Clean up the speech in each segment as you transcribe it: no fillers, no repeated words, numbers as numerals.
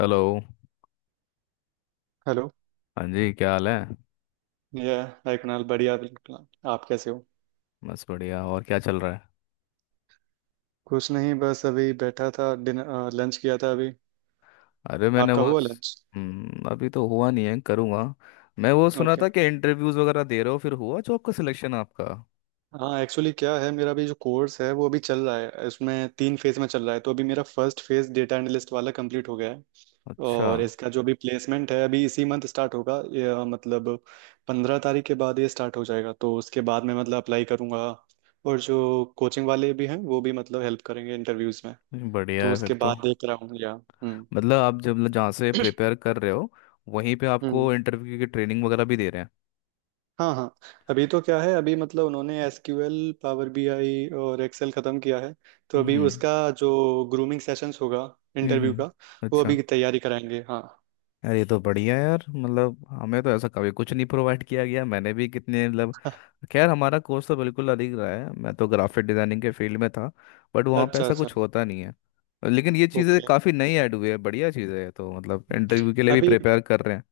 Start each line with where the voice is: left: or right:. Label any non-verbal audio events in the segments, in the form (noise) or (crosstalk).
left: Hello.
right: Hello.
left: हाँ जी, क्या हाल है।
right: ये हाय कुणाल, बढ़िया, बिल्कुल। आप कैसे हो?
left: बस बढ़िया। और क्या चल रहा है।
right: कुछ नहीं, बस अभी बैठा था, डिनर लंच किया था अभी।
left: अरे मैंने
right: आपका हुआ
left: बस।
right: लंच?
left: हम्म, अभी तो हुआ नहीं है, करूँगा। मैं वो सुना
right: ओके।
left: था कि इंटरव्यूज़ वगैरह दे रहे हो, फिर हुआ जॉब का सिलेक्शन आपका।
right: हाँ, एक्चुअली क्या है, मेरा अभी जो कोर्स है वो अभी चल रहा है, उसमें तीन फेज में चल रहा है। तो अभी मेरा फर्स्ट फेज डेटा एनालिस्ट वाला कंप्लीट हो गया है।
left: अच्छा।
right: और इसका जो अभी प्लेसमेंट है, अभी इसी मंथ स्टार्ट होगा ये, मतलब 15 तारीख के बाद ये स्टार्ट हो जाएगा। तो उसके बाद मैं मतलब अप्लाई करूँगा। और जो कोचिंग वाले भी हैं वो भी मतलब हेल्प करेंगे इंटरव्यूज में।
left: बढ़िया
right: तो
left: है
right: उसके
left: फिर तो।
right: बाद देख रहा हूँ या। हम्म।
left: मतलब आप जब जहाँ से प्रिपेयर कर रहे हो, वहीं पे
right: हम्म।
left: आपको इंटरव्यू की ट्रेनिंग वगैरह भी दे रहे हैं।
right: हाँ हाँ। अभी तो क्या है, अभी मतलब उन्होंने एसक्यूएल, पावर बीआई और एक्सेल खत्म किया है। तो अभी
left: हम्म,
right: उसका जो ग्रूमिंग सेशंस होगा
left: हम्म,
right: इंटरव्यू का, वो
left: अच्छा।
right: अभी तैयारी कराएंगे। हाँ।
left: यार ये तो बढ़िया है यार, मतलब हमें तो ऐसा कभी कुछ नहीं प्रोवाइड किया गया, मैंने भी कितने मतलब।
right: (laughs)
left: खैर हमारा कोर्स तो बिल्कुल अलग रहा है, मैं तो ग्राफिक डिज़ाइनिंग के फील्ड में था। बट वहाँ पे
right: अच्छा
left: ऐसा
right: अच्छा।
left: कुछ होता नहीं है। लेकिन ये चीज़ें
right: ओके।
left: काफ़ी नई ऐड हुई है, बढ़िया चीज़ें है, तो मतलब इंटरव्यू के लिए भी
right: अभी
left: प्रिपेयर कर रहे हैं।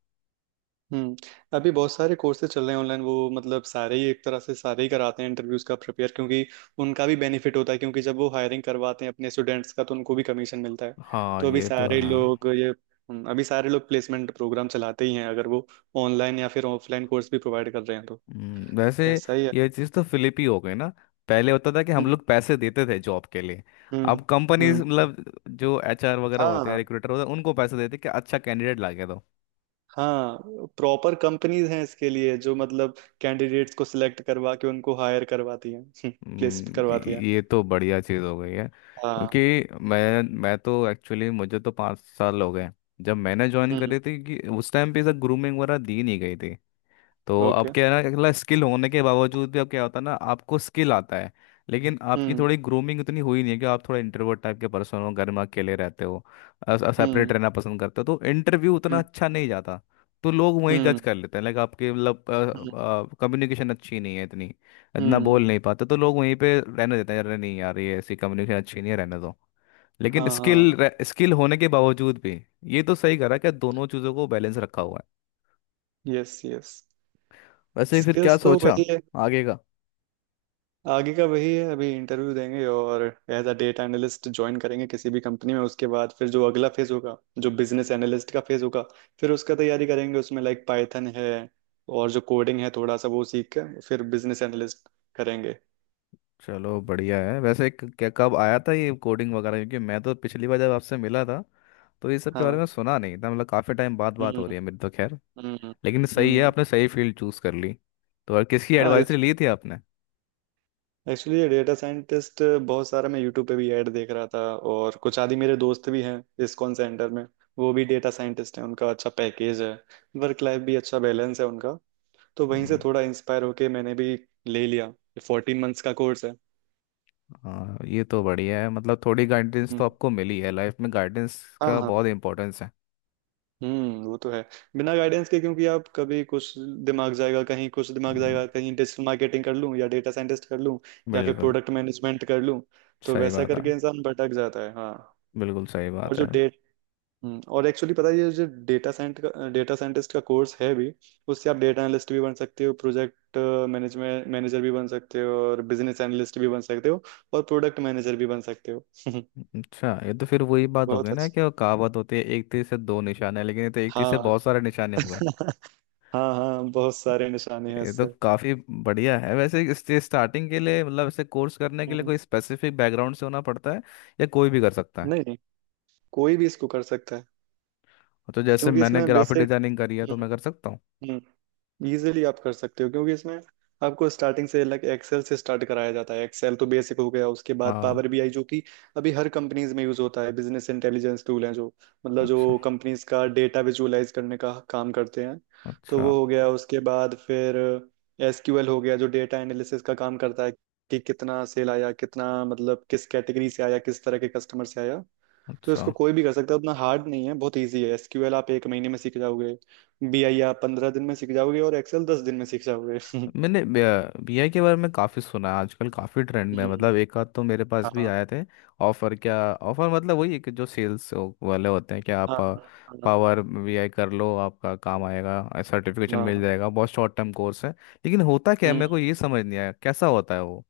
right: हम्म अभी बहुत सारे कोर्सेज चल रहे हैं ऑनलाइन। वो मतलब सारे ही, एक तरह से सारे ही कराते हैं इंटरव्यूज का प्रिपेयर, क्योंकि उनका भी बेनिफिट होता है, क्योंकि जब वो हायरिंग करवाते हैं अपने स्टूडेंट्स का तो उनको भी कमीशन मिलता है।
left: हाँ,
right: तो अभी
left: ये तो
right: सारे
left: है।
right: लोग ये अभी सारे लोग प्लेसमेंट प्रोग्राम चलाते ही हैं, अगर वो ऑनलाइन या फिर ऑफलाइन कोर्स भी प्रोवाइड कर रहे हैं तो।
left: वैसे
right: ऐसा ही है।
left: ये चीज़ तो फिलिप ही हो गई ना। पहले होता था कि हम
right: हम्म।
left: लोग पैसे देते थे जॉब के लिए।
right: हम्म।
left: अब कंपनीज
right: हम्म।
left: मतलब जो एचआर वगैरह होते हैं,
right: हाँ
left: रिक्रूटर होते हैं, उनको पैसे देते हैं कि अच्छा कैंडिडेट ला के दो।
right: हाँ। प्रॉपर कंपनीज हैं इसके लिए, जो मतलब कैंडिडेट्स को सिलेक्ट करवा के उनको हायर करवाती हैं, (laughs) प्लेस
left: हम्म,
right: करवाती हैं।
left: ये तो बढ़िया चीज़ हो गई है, क्योंकि
right: हाँ।
left: मैं तो एक्चुअली, मुझे तो 5 साल हो गए जब मैंने ज्वाइन
right: हम्म।
left: करी थी, कि उस टाइम पे ऐसा ग्रूमिंग वगैरह दी नहीं गई थी। तो अब
right: ओके।
left: क्या है ना, अगला स्किल होने के बावजूद भी अब क्या होता है ना, आपको स्किल आता है, लेकिन आपकी
right: हम्म।
left: थोड़ी ग्रूमिंग उतनी हुई नहीं है। कि आप थोड़ा इंट्रोवर्ट टाइप के पर्सन हो, घर में अकेले रहते हो, सेपरेट
right: हम्म।
left: रहना पसंद करते हो, तो इंटरव्यू उतना
right: हम्म।
left: अच्छा नहीं जाता। तो लोग वहीं
right: हम्म।
left: जज कर लेते हैं, लाइक आपके मतलब
right: हम्म।
left: कम्युनिकेशन अच्छी नहीं है इतनी, इतना
right: हम्म।
left: बोल नहीं पाते, तो लोग वहीं पे रहने देते हैं, अरे नहीं यार, ये ऐसी कम्युनिकेशन अच्छी नहीं है, रहने दो। लेकिन
right: हाँ हाँ।
left: स्किल, स्किल होने के बावजूद भी ये तो सही करा कि दोनों चीज़ों को बैलेंस रखा हुआ है।
right: Yes yes.
left: वैसे फिर क्या
right: स्किल्स तो
left: सोचा
right: वही है।
left: आगे का।
right: आगे का वही है, अभी इंटरव्यू देंगे और एज अ डेटा एनालिस्ट ज्वाइन करेंगे किसी भी कंपनी में। उसके बाद फिर जो अगला फेज होगा, जो बिजनेस एनालिस्ट का फेज होगा, फिर उसका तैयारी करेंगे। उसमें लाइक पाइथन है, और जो कोडिंग है थोड़ा सा, वो सीख कर फिर बिजनेस एनालिस्ट करेंगे।
left: चलो बढ़िया है। वैसे क्या, कब आया था ये कोडिंग वगैरह, क्योंकि मैं तो पिछली बार जब आपसे मिला था तो ये सब के बारे में
right: हाँ।
left: सुना नहीं था, मतलब काफ़ी टाइम बाद बात
right: हम्म।
left: हो रही है मेरी तो, खैर।
right: हम्म।
left: लेकिन सही है,
right: हम्म।
left: आपने सही फील्ड चूज़ कर ली। तो और किसकी
right: हाँ,
left: एडवाइसरी ली थी आपने।
right: एक्चुअली ये डेटा साइंटिस्ट, बहुत सारा मैं यूट्यूब पे भी ऐड देख रहा था। और कुछ आदि मेरे दोस्त भी हैं इस्कॉन सेंटर में, वो भी डेटा साइंटिस्ट हैं, उनका अच्छा पैकेज है, वर्क लाइफ भी अच्छा बैलेंस है उनका। तो वहीं से
left: हम्म,
right: थोड़ा इंस्पायर होके मैंने भी ले लिया। 14 मंथ्स का कोर्स है।
left: हाँ ये तो बढ़िया है, मतलब थोड़ी गाइडेंस
right: हम्म।
left: तो आपको मिली है, लाइफ में गाइडेंस
right: हाँ
left: का
right: हाँ।
left: बहुत इंपॉर्टेंस है।
right: हम्म, वो तो है। बिना गाइडेंस के, क्योंकि आप कभी कुछ, दिमाग जाएगा कहीं, कुछ दिमाग
left: हम्म,
right: जाएगा कहीं, डिजिटल मार्केटिंग कर लूँ या डेटा साइंटिस्ट कर लूँ या फिर
left: बिल्कुल
right: प्रोडक्ट मैनेजमेंट कर लूँ। तो
left: सही
right: वैसा
left: बात है।
right: करके इंसान भटक जाता है। हाँ।
left: बिल्कुल सही
right: और
left: बात
right: जो,
left: है।
right: और एक्चुअली पता है, ये जो डेटा साइंटिस्ट का कोर्स है भी, उससे आप डेटा एनालिस्ट भी बन सकते हो, प्रोजेक्ट मैनेजमेंट मैनेजर भी बन सकते हो, और बिजनेस एनालिस्ट भी बन सकते हो, और प्रोडक्ट मैनेजर भी बन सकते हो। (laughs)
left: अच्छा, ये तो फिर वही बात हो
right: बहुत
left: गई ना,
right: अच्छा।
left: कि वो कहावत होती है एक तीर से दो निशाने, लेकिन ये तो एक तीर से
right: हाँ।
left: बहुत सारे निशाने हो गए।
right: (laughs) हाँ हाँ, बहुत सारे निशाने हैं
left: ये तो
right: इससे।
left: काफी बढ़िया है। वैसे इससे स्टार्टिंग के लिए मतलब ऐसे कोर्स करने के लिए
right: हम्म।
left: कोई स्पेसिफिक बैकग्राउंड से होना पड़ता है, या कोई भी कर सकता है।
right: नहीं नहीं, कोई भी इसको कर सकता है,
left: तो जैसे
right: क्योंकि
left: मैंने
right: इसमें
left: ग्राफिक
right: बेसिक,
left: डिजाइनिंग करी है, तो मैं कर सकता हूँ।
right: इजीली आप कर सकते हो, क्योंकि इसमें आपको स्टार्टिंग से लाइक एक्सेल से स्टार्ट कराया जाता है। एक्सेल तो बेसिक हो गया, उसके बाद
left: हाँ।
right: पावर बीआई, जो कि अभी हर कंपनीज में यूज होता है, बिजनेस इंटेलिजेंस टूल है, जो मतलब
left: अच्छा।
right: जो कंपनीज का डेटा विजुअलाइज करने का काम करते हैं। तो
left: अच्छा।
right: वो हो गया। उसके बाद फिर एसक्यूएल हो गया, जो डेटा एनालिसिस का काम करता है, कि कितना सेल आया, कितना मतलब किस कैटेगरी से आया, किस तरह के कस्टमर से आया। तो
left: अच्छा,
right: इसको कोई भी कर सकता है, उतना हार्ड नहीं है, बहुत इजी है। एसक्यूएल आप एक महीने में सीख जाओगे, बीआई आप 15 दिन में सीख जाओगे, और एक्सेल 10 दिन में सीख जाओगे। (laughs)
left: मैंने बीआई के बारे में काफ़ी सुना है, आजकल काफ़ी ट्रेंड में है।
right: हम्म।
left: मतलब एक आध तो मेरे पास भी
right: हाँ
left: आए थे। ऑफ़र, क्या ऑफ़र, मतलब वही है कि जो सेल्स वाले होते हैं कि आप
right: हाँ। हाँ
left: पावर बीआई कर लो, आपका काम आएगा, सर्टिफिकेशन मिल
right: हाँ।
left: जाएगा, बहुत शॉर्ट टर्म कोर्स है। लेकिन होता क्या है, मेरे को
right: हम्म,
left: ये समझ नहीं आया कैसा होता है वो।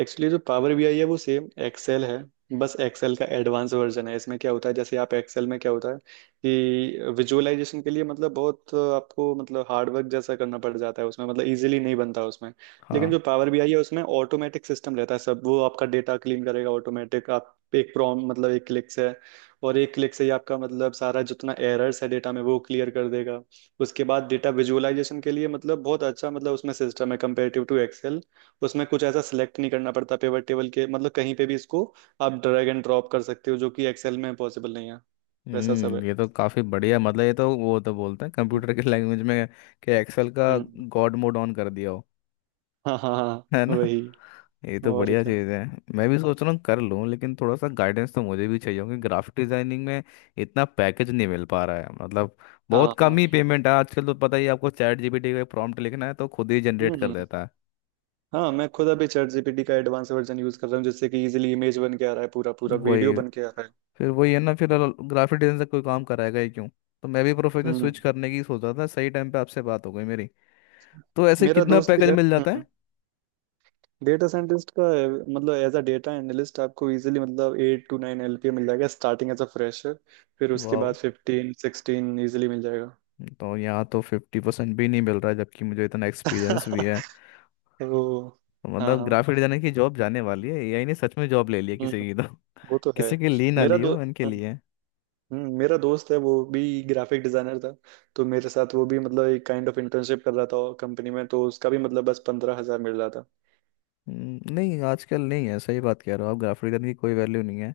right: एक्चुअली जो पावर बी आई है, वो सेम एक्सेल है, बस एक्सेल का एडवांस वर्जन है। इसमें क्या होता है, जैसे आप एक्सेल में, क्या होता है कि विजुअलाइजेशन के लिए मतलब बहुत आपको मतलब हार्ड वर्क जैसा करना पड़ जाता है उसमें, मतलब इजीली नहीं बनता उसमें। लेकिन
left: हाँ।
right: जो पावर बी आई है, उसमें ऑटोमेटिक सिस्टम रहता है सब। वो आपका डेटा क्लीन करेगा ऑटोमेटिक, आप एक प्रॉम मतलब एक क्लिक से, और एक क्लिक से ही आपका मतलब सारा जितना एरर्स है डेटा में वो क्लियर कर देगा। उसके बाद डेटा विजुअलाइजेशन के लिए मतलब बहुत अच्छा, मतलब उसमें सिस्टम है कंपेरेटिव टू एक्सेल। तो उसमें कुछ ऐसा सिलेक्ट नहीं करना पड़ता पिवट टेबल के, मतलब कहीं पे भी इसको आप ड्रैग एंड ड्रॉप कर सकते हो, जो कि एक्सेल में पॉसिबल नहीं है। वैसा सब
left: हम्म,
right: है।
left: ये तो काफ़ी बढ़िया, मतलब ये तो, वो तो बोलते हैं
right: हम्म।
left: कंप्यूटर के लैंग्वेज में, कि एक्सेल का
right: हम्म,
left: गॉड मोड ऑन कर दिया हो,
right: हाँ हाँ
left: है
right: हाँ,
left: ना।
right: वही।
left: ये तो
right: और
left: बढ़िया
right: क्या।
left: चीज़ है। मैं भी सोच रहा हूँ कर लूँ, लेकिन थोड़ा सा गाइडेंस तो मुझे भी चाहिए, क्योंकि ग्राफिक डिजाइनिंग में इतना पैकेज नहीं मिल पा रहा है मतलब, बहुत
right: हाँ
left: कम
right: हाँ।
left: ही पेमेंट है। आजकल तो पता ही है आपको, चैट जीपीटी का प्रॉम्प्ट लिखना है तो खुद ही जनरेट कर
right: हम्म।
left: देता है।
right: हाँ, मैं खुद अभी चैट जीपीटी का एडवांस वर्जन यूज कर रहा हूँ, जिससे कि इजीली इमेज बन के आ रहा है, पूरा पूरा वीडियो
left: वही,
right: बन के आ रहा है।
left: फिर वही है ना फिर, ग्राफिक डिजाइन से कोई काम कराएगा ही क्यों। तो मैं भी प्रोफेशन
right: हम्म।
left: स्विच करने की सोच रहा था, सही टाइम पे आपसे बात हो गई मेरी। तो ऐसे
right: मेरा
left: कितना
right: दोस्त भी
left: पैकेज
right: है।
left: मिल जाता है।
right: हम्म। डेटा साइंटिस्ट का है, मतलब एज अ डेटा एनालिस्ट आपको इजीली मतलब 8-9 LPA मिल जाएगा स्टार्टिंग, एज अ फ्रेशर। फिर उसके
left: वाह,
right: बाद 15-16 इजीली मिल जाएगा।
left: तो यहाँ तो 50% भी नहीं मिल रहा है, जबकि मुझे इतना एक्सपीरियंस भी है।
right: (laughs) वो। हाँ
left: मतलब
right: हाँ।
left: ग्राफिक डिजाइनर की जॉब जाने वाली है, एआई ने सच में जॉब ले ली है
right: हम्म,
left: किसी की तो।
right: वो तो है।
left: किसी की ली ना
right: मेरा
left: ली
right: दो
left: हो, इनके
right: हाँ,
left: लिए।
right: मेरा दोस्त है, वो भी ग्राफिक डिजाइनर था। तो मेरे साथ वो भी मतलब एक काइंड ऑफ इंटर्नशिप कर रहा था कंपनी में, तो उसका भी मतलब बस 15,000 मिल रहा था।
left: नहीं आजकल नहीं है, सही बात कह रहे हो आप, ग्राफिक डिजाइनर की कोई वैल्यू नहीं है,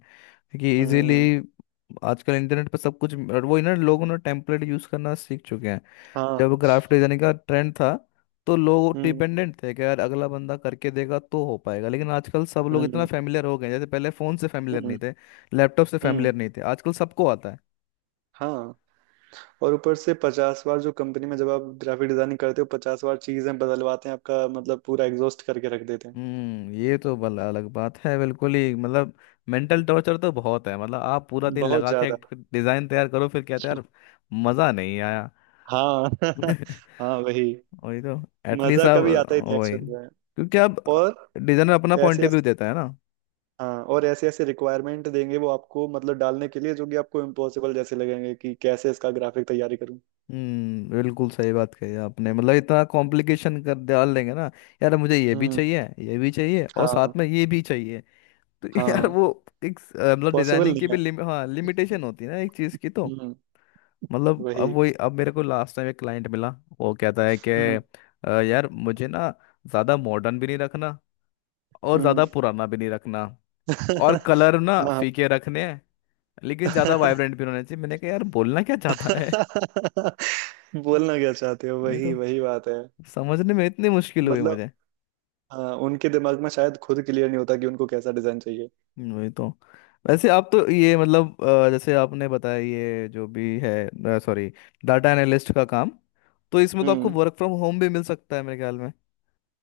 left: क्योंकि इजीली
right: हम्म।
left: आजकल इंटरनेट पर सब कुछ, और वो ना लोगों ने टेम्पलेट यूज करना सीख चुके हैं। जब
right: हाँ।
left: ग्राफिक डिजाइनिंग का ट्रेंड था तो लोग
right: हम्म।
left: डिपेंडेंट थे कि यार अगला बंदा करके देगा तो हो पाएगा, लेकिन आजकल सब लोग इतना
right: हम्म।
left: फैमिलियर हो गए हैं, जैसे पहले फोन से फैमिलियर नहीं
right: हम्म।
left: थे, लैपटॉप से फैमिलियर
right: हम्म,
left: नहीं थे, आजकल सबको आता है।
right: हाँ, और ऊपर से 50 बार, जो कंपनी में जब आप ग्राफिक डिजाइनिंग करते हो, 50 बार चीजें बदलवाते हैं आपका मतलब, पूरा एग्जॉस्ट करके रख देते हैं।
left: हम्म, ये तो बल अलग बात है बिल्कुल ही, मतलब मेंटल टॉर्चर तो बहुत है, मतलब आप पूरा दिन
right: बहुत
left: लगा के
right: ज्यादा।
left: एक डिजाइन तैयार करो, फिर कहते हैं यार मजा नहीं आया।
right: हाँ। (laughs)
left: (laughs)
right: हाँ, वही।
left: वही तो, एटलीस्ट
right: मजा
left: आप,
right: कभी आता ही नहीं
left: वही
right: एक्चुअली में।
left: क्योंकि आप
right: और
left: डिजाइनर अपना पॉइंट
right: ऐसे
left: ऑफ व्यू
right: ऐसे।
left: देता है ना।
right: हाँ, और ऐसे ऐसे रिक्वायरमेंट देंगे वो आपको, मतलब डालने के लिए, जो कि आपको इम्पॉसिबल जैसे लगेंगे कि कैसे इसका ग्राफिक तैयारी करूं।
left: हम्म, बिल्कुल सही बात कही आपने, मतलब इतना कॉम्प्लिकेशन कर डाल देंगे ना, यार मुझे ये भी
right: हम्म।
left: चाहिए, ये भी चाहिए, और
right: हाँ
left: साथ में ये भी चाहिए। तो (laughs) यार
right: हाँ।
left: वो, एक मतलब
right: पॉसिबल
left: डिजाइनिंग की
right: नहीं
left: भी
right: है।
left: हाँ लिमिटेशन होती है ना एक चीज की तो।
right: हम्म,
left: मतलब अब
right: वही।
left: वही, अब मेरे को लास्ट टाइम एक क्लाइंट मिला, वो कहता है कि
right: हम्म।
left: यार मुझे ना, ज़्यादा मॉडर्न भी नहीं रखना और
right: हम्म।
left: ज़्यादा पुराना भी नहीं रखना, और
right: (laughs)
left: कलर ना
right: हाँ।
left: फीके रखने हैं, लेकिन ज़्यादा वाइब्रेंट
right: (laughs)
left: भी होने चाहिए।" मैंने कहा यार बोलना क्या चाहता है।
right: बोलना क्या चाहते हो,
left: (laughs) वही
right: वही
left: तो,
right: वही बात है।
left: समझने में इतनी मुश्किल हुई
right: मतलब
left: मुझे।
right: हाँ, उनके दिमाग में शायद खुद क्लियर नहीं होता कि उनको कैसा डिजाइन चाहिए।
left: वही तो। वैसे आप तो ये मतलब जैसे आपने बताया ये जो भी है, सॉरी, डाटा एनालिस्ट का काम, तो इसमें तो आपको
right: हम्म।
left: वर्क फ्रॉम होम भी मिल सकता है मेरे ख्याल में।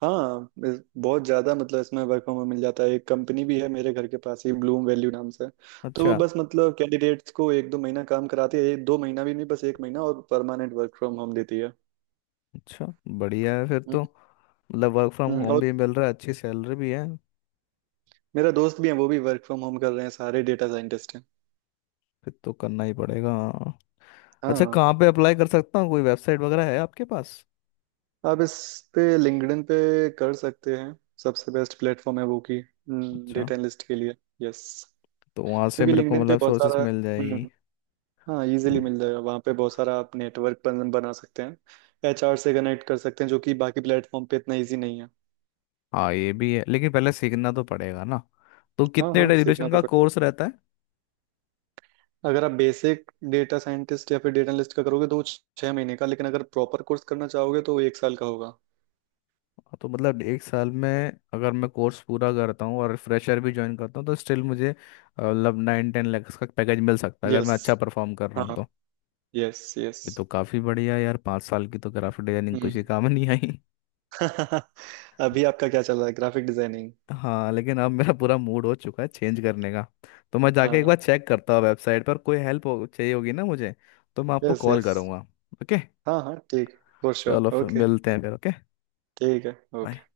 right: हाँ, बहुत ज़्यादा, मतलब इसमें वर्क फ्रॉम होम मिल जाता है। एक कंपनी भी है मेरे घर के पास ही, ब्लूम वैल्यू नाम से। तो वो
left: अच्छा।
right: बस मतलब कैंडिडेट्स को एक दो महीना काम कराती है, एक दो महीना भी नहीं, बस एक महीना, और परमानेंट वर्क फ्रॉम होम देती है।
left: अच्छा, बढ़िया है फिर
right: हम्म,
left: तो, मतलब वर्क फ्रॉम होम
right: और
left: भी मिल रहा है, अच्छी सैलरी भी है।
right: मेरा दोस्त भी है, वो भी वर्क फ्रॉम होम कर रहे हैं, सारे डेटा साइंटिस्ट हैं।
left: फिर तो करना ही पड़ेगा। अच्छा,
right: हाँ।
left: कहाँ पे अप्लाई कर सकता हूँ, कोई वेबसाइट वगैरह है आपके पास।
right: आप इस पे, लिंक्डइन पे कर सकते हैं, सबसे बेस्ट प्लेटफॉर्म है वो की,
left: अच्छा,
right: डेटा एनालिस्ट के लिए। यस।
left: तो वहाँ से
right: क्योंकि
left: मेरे को
right: लिंक्डइन पे
left: मतलब
right: बहुत
left: सोर्सेस
right: सारा,
left: मिल जाएगी।
right: हम्म, हाँ इजीली मिल जाएगा, वहाँ पे बहुत सारा आप नेटवर्क बना सकते हैं, एचआर से कनेक्ट कर सकते हैं, जो कि बाकी प्लेटफॉर्म पे इतना इजी नहीं है।
left: हाँ ये भी है, लेकिन पहले सीखना तो पड़ेगा ना। तो
right: हाँ
left: कितने
right: हाँ, सीखना
left: ड्यूरेशन
right: तो
left: का
right: पड़ेगा।
left: कोर्स रहता है।
right: अगर आप बेसिक डेटा साइंटिस्ट या फिर डेटा एनालिस्ट का करोगे तो वो 6 महीने का, लेकिन अगर प्रॉपर कोर्स करना चाहोगे तो वो एक साल का होगा।
left: हाँ, तो मतलब एक साल में अगर मैं कोर्स पूरा करता हूँ और फ्रेशर भी ज्वाइन करता हूँ, तो स्टिल मुझे मतलब 9-10 लैक्स का पैकेज मिल सकता है, अगर मैं
right: यस।
left: अच्छा परफॉर्म कर रहा हूँ
right: हाँ।
left: तो।
right: Yes yes.
left: ये तो काफी बढ़िया यार, 5 साल की तो ग्राफिक डिजाइनिंग कुछ ही
right: हम्म।
left: काम नहीं आई।
right: (laughs) अभी आपका क्या चल रहा है, ग्राफिक डिजाइनिंग?
left: हाँ, लेकिन अब मेरा पूरा मूड हो चुका है चेंज करने का, तो मैं जाके एक बार
right: हाँ।
left: चेक करता हूँ वेबसाइट पर। कोई हेल्प हो, चाहिए होगी ना मुझे, तो मैं आपको
right: यस
left: कॉल
right: यस।
left: करूँगा। ओके।
right: हाँ हाँ ठीक, फॉर
left: चलो
right: श्योर।
left: फिर
right: ओके।
left: मिलते हैं फिर, ओके,
right: ठीक है।
left: बाय।
right: ओके।